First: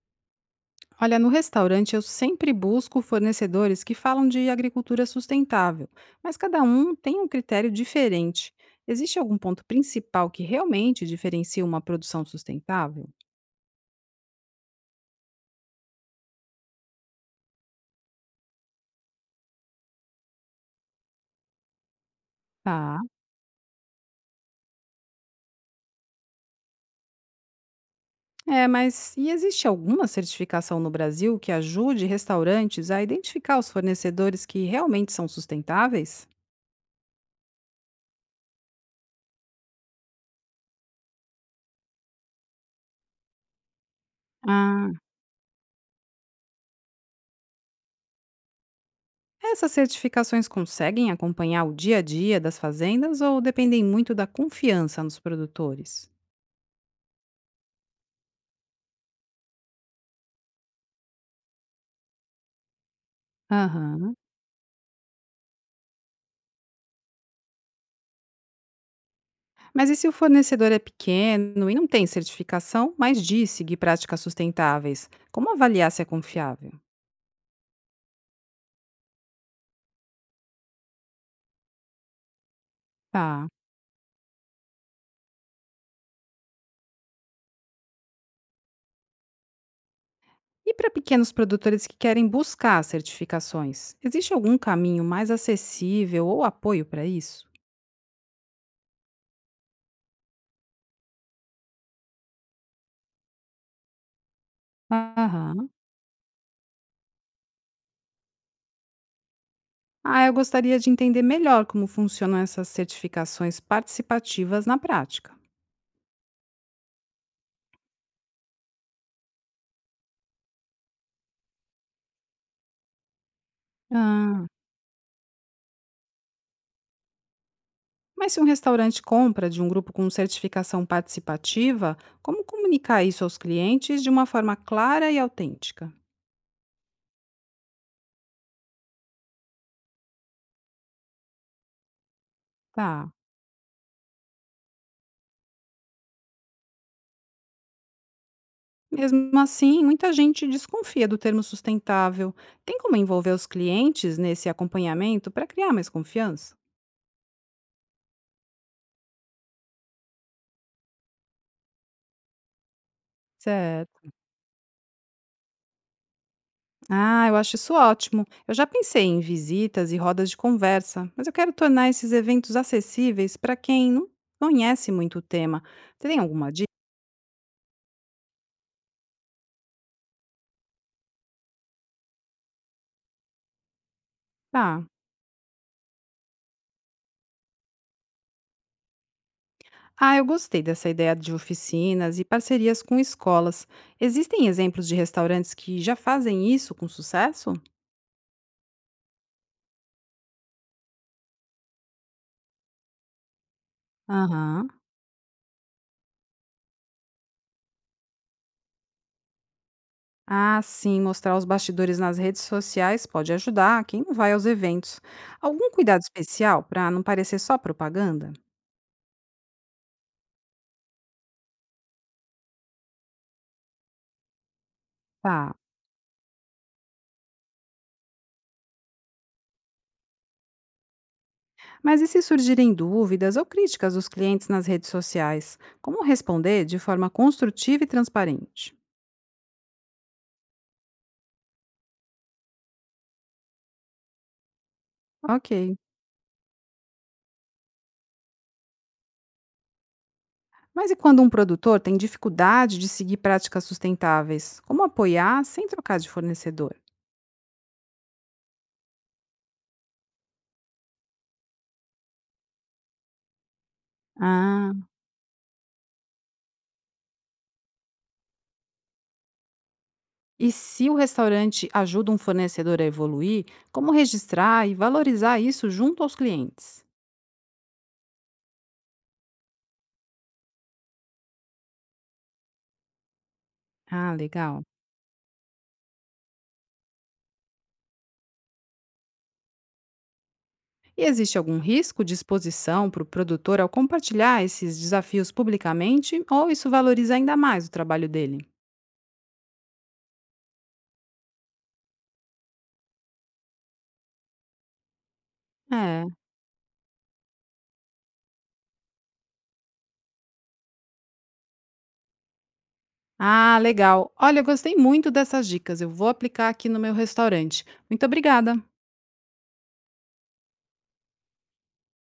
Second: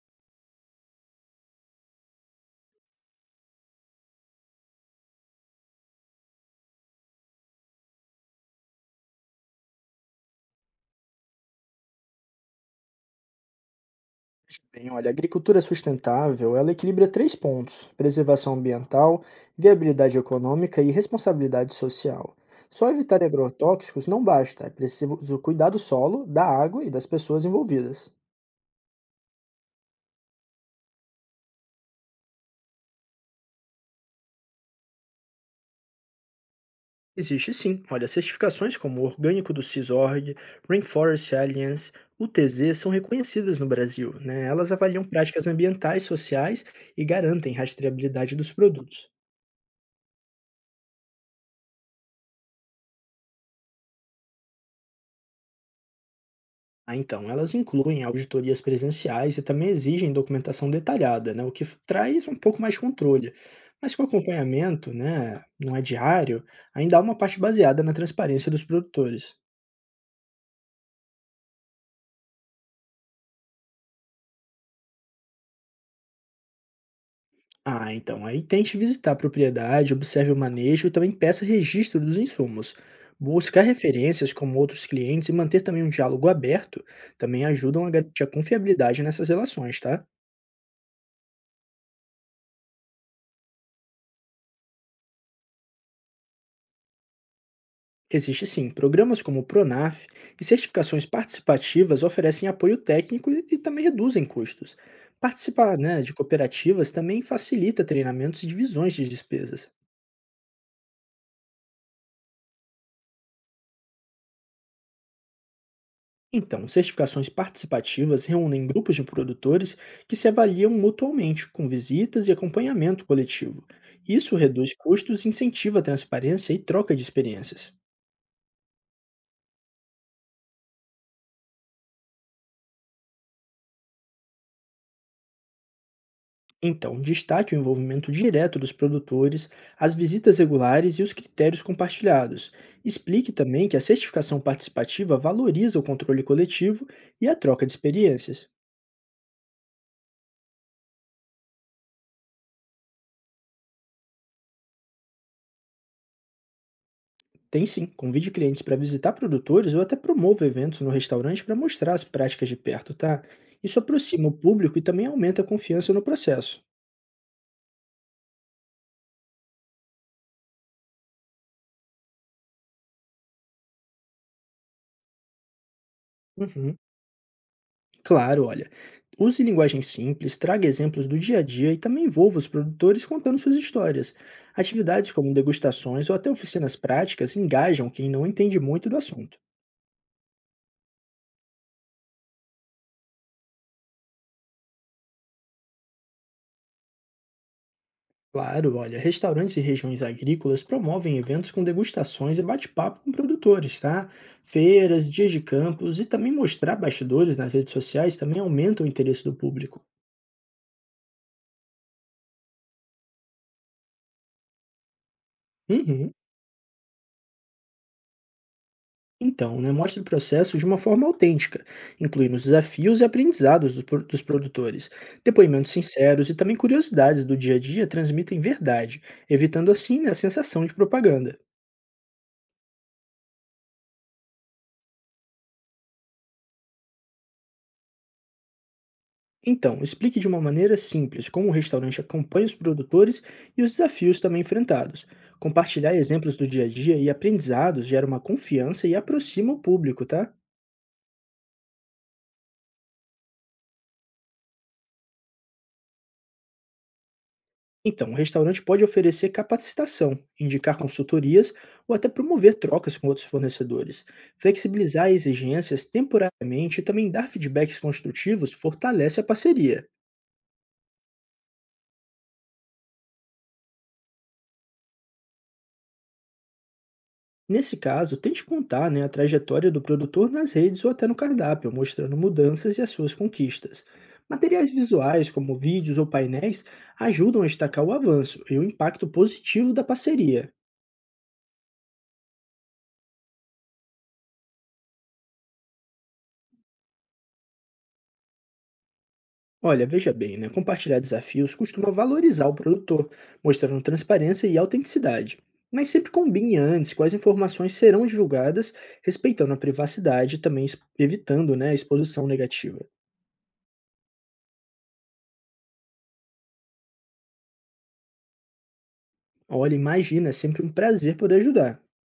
Olha, no restaurante eu sempre busco fornecedores que falam de agricultura sustentável, mas cada um tem um critério diferente. Existe algum ponto principal que realmente diferencia uma produção sustentável? Bem, olha, a agricultura sustentável, ela equilibra três pontos: preservação ambiental, viabilidade econômica e responsabilidade social. Só Tá. evitar agrotóxicos não basta, é preciso cuidar do solo, da água e das pessoas envolvidas. É, mas e existe alguma certificação no Brasil que ajude restaurantes a identificar os fornecedores que realmente são sustentáveis? Existe sim. Olha, certificações como o Orgânico do CISORG, Rainforest Alliance, UTZ são reconhecidas no Brasil, né? Elas Ah, avaliam práticas ambientais, sociais e garantem rastreabilidade dos produtos. essas certificações conseguem acompanhar o dia a dia das fazendas ou dependem muito da confiança nos produtores? Ah, então, elas incluem auditorias presenciais e também exigem documentação detalhada, né, traz um pouco mais de controle. Mas com Aham. acompanhamento, né, não é diário, ainda há uma parte baseada na transparência dos produtores. Mas e se o fornecedor é pequeno e não tem certificação, mas diz seguir práticas sustentáveis? Como avaliar se é confiável? Ah, então, aí tente visitar a propriedade, observe o manejo e também peça registro dos insumos. Tá. Buscar referências como outros clientes e manter também um diálogo aberto também ajudam a garantir a confiabilidade nessas relações, tá? E para pequenos produtores que querem buscar certificações, existe algum caminho mais acessível ou apoio para isso? Existe sim, programas como o Pronaf e certificações participativas oferecem apoio técnico e também reduzem custos. Aham. Participar, né, de cooperativas também facilita treinamentos e divisões de despesas. Ah, eu gostaria de entender melhor como funcionam essas certificações participativas na prática. Então, certificações participativas reúnem grupos de produtores que se avaliam mutuamente, com visitas e acompanhamento coletivo. Isso Ah. reduz custos, incentiva a transparência e troca de experiências. Mas se um restaurante compra de um grupo com certificação participativa, como comunicar isso aos clientes de uma forma clara e autêntica? Então, destaque o envolvimento direto dos produtores, as visitas regulares e os critérios compartilhados. Tá. Explique também que a certificação participativa valoriza o controle coletivo e a troca de experiências. Mesmo assim, muita gente desconfia do termo sustentável. Tem como envolver os clientes nesse acompanhamento para criar mais confiança? Tem sim, convide clientes para visitar produtores ou até promova eventos no restaurante para mostrar as práticas de perto, tá? Isso Certo. aproxima o público e também aumenta a confiança no processo. Ah, eu acho isso ótimo. Eu já pensei em visitas e rodas de conversa, mas eu quero tornar esses eventos acessíveis para quem não conhece muito o tema. Você tem alguma dica? Uhum. Claro, olha. Use linguagem simples, traga exemplos do dia a dia e também envolva os produtores contando suas histórias. Ah. Atividades como degustações ou até oficinas práticas engajam quem não entende muito do assunto. Ah, eu gostei dessa ideia de oficinas e parcerias com escolas. Existem exemplos de restaurantes que já fazem isso com sucesso? Claro, olha, restaurantes e regiões agrícolas promovem eventos com degustações e bate-papo com produtores, tá? Aham. Feiras, dias de campos e também mostrar bastidores nas redes sociais também aumenta o interesse do público. Ah, sim, mostrar os bastidores nas redes sociais pode ajudar quem não vai aos eventos. Algum cuidado Uhum. especial para não parecer só propaganda? Então, né, mostra o processo de uma forma autêntica, incluindo os desafios e aprendizados dos produtores. Tá. Depoimentos sinceros e também curiosidades do dia a dia transmitem verdade, evitando assim, né, a sensação de propaganda. Mas e se surgirem dúvidas ou críticas dos clientes nas redes sociais? Como responder de forma construtiva e transparente? Então, explique de uma maneira simples como o restaurante acompanha os produtores e os desafios também enfrentados. Ok. Compartilhar exemplos do dia a dia e aprendizados gera uma confiança e aproxima o público, tá? Mas e quando um produtor tem dificuldade de seguir práticas sustentáveis? Como apoiar sem trocar de fornecedor? Então, o restaurante pode oferecer capacitação, indicar consultorias ou até promover trocas com outros fornecedores. Ah, Flexibilizar exigências temporariamente e também dar feedbacks construtivos fortalece a parceria. e se o restaurante ajuda um fornecedor a evoluir, como registrar e valorizar isso junto aos clientes? Nesse caso, tente contar, né, a trajetória do produtor nas redes ou até no cardápio, mostrando mudanças e as suas conquistas. Ah, legal. Materiais visuais, como vídeos ou painéis, ajudam a destacar o avanço e o impacto positivo da parceria. E existe algum risco de exposição para o produtor ao compartilhar esses desafios publicamente ou isso valoriza ainda mais o trabalho dele? Olha, veja bem, né? Compartilhar desafios costuma valorizar o produtor, mostrando transparência e autenticidade. Mas É. sempre combine antes quais informações serão divulgadas, respeitando a privacidade e também evitando, né, a exposição negativa. Ah, legal. Olha, eu gostei muito dessas dicas. Eu vou aplicar aqui no meu restaurante. Muito obrigada. Olha, imagina, é sempre um prazer poder ajudar.